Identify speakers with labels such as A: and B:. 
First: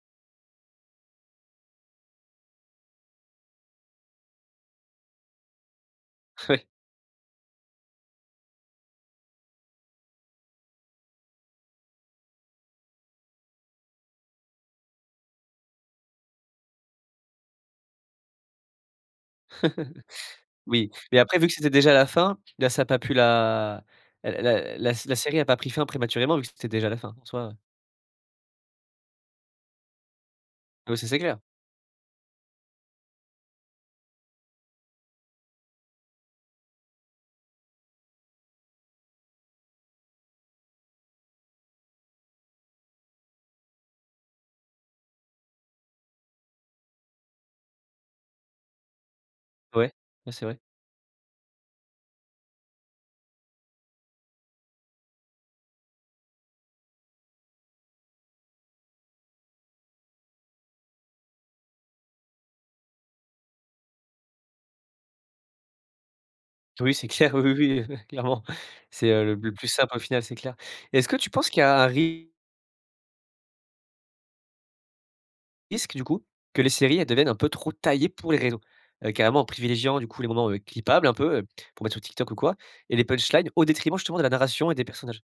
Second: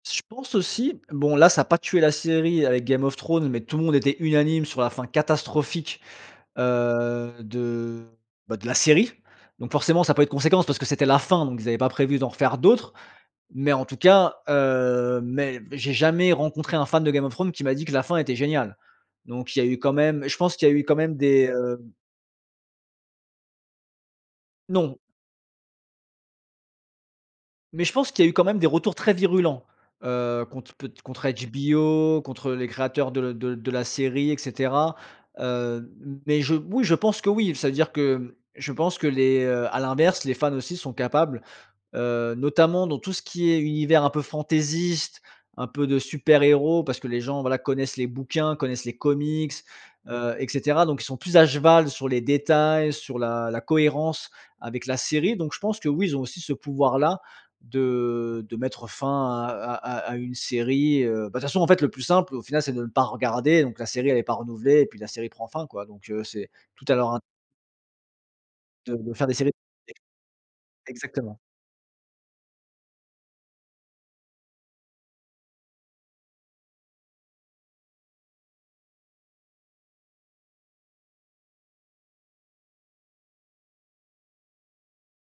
A: Je pense aussi. Bon là ça a pas tué la série, avec Game of Thrones, mais tout le monde était unanime sur la fin catastrophique,
B: Oui.
A: heu, de bah, de la série. Donc forcément ça a pas eu de conséquences, parce que c'était la fin. Donc ils avaient pas prévu d'en refaire d'autres. Mais en tout cas, heu mais j'ai jamais rencontré, un fan de Game of Thrones qui m'a dit que la fin était géniale. Donc il y a eu quand même je pense qu'il y eu
B: Oui.
A: quand même
B: Mais après
A: des,
B: vu que c'était
A: hem
B: déjà la fin, la ça a pas pu la la la
A: Non.
B: la série a pas pris fin prématurément vu que c'était déjà la fin, en soi, heu
A: Mais je pense qu'il y eu quand même des retours très virulents, heu, contre pe
B: Ah bah, ça c'est
A: contre
B: clair.
A: HBO, contre, heu, les créateurs de l de l de la série et cetera, heu, mais je oui je pense que oui. Ça veut dire que, je pense que les, heu à l'inverse les fans aussi sont capables, heu, notamment dans tout ce qui est univers un peu fantaisiste, un peu de super héros parce que les gens, voilà, connaissent les bouquins, connaissent les comics,
B: Ouais, ouais,
A: heu
B: c'est
A: et
B: vrai.
A: cetera. Donc ils sont plus à cheval sur les détails, sur la la cohérence avec la série. Donc je pense que oui, ils ont aussi ce pouvoir là de de mettre fin à à à à une série, heu. Bah, de toute façon en fait, le plus simple au final c'est de ne pas regarder, donc la série elle est pas renouvelée et puis la série prend fin, quoi. Donc heu, c'est tout
B: Oui
A: à
B: c'est
A: leur in
B: clair, oui, oui, heu, clairement.
A: De
B: C'est,
A: de
B: heu,
A: faire
B: le
A: des séries
B: le plus simple au final, c'est clair
A: é
B: et est-ce que tu
A: exactement.
B: penses qu'il y a un ri risque du coup, que les séries elles deviennent un peu trop taillées pour les réseaux? Heu, carrément en privilégiant du coup les moments, heu, clippables un peu, heu, pour mettre sur TikTok ou quoi et les punchlines, au détriment justement de la narration et des personnages?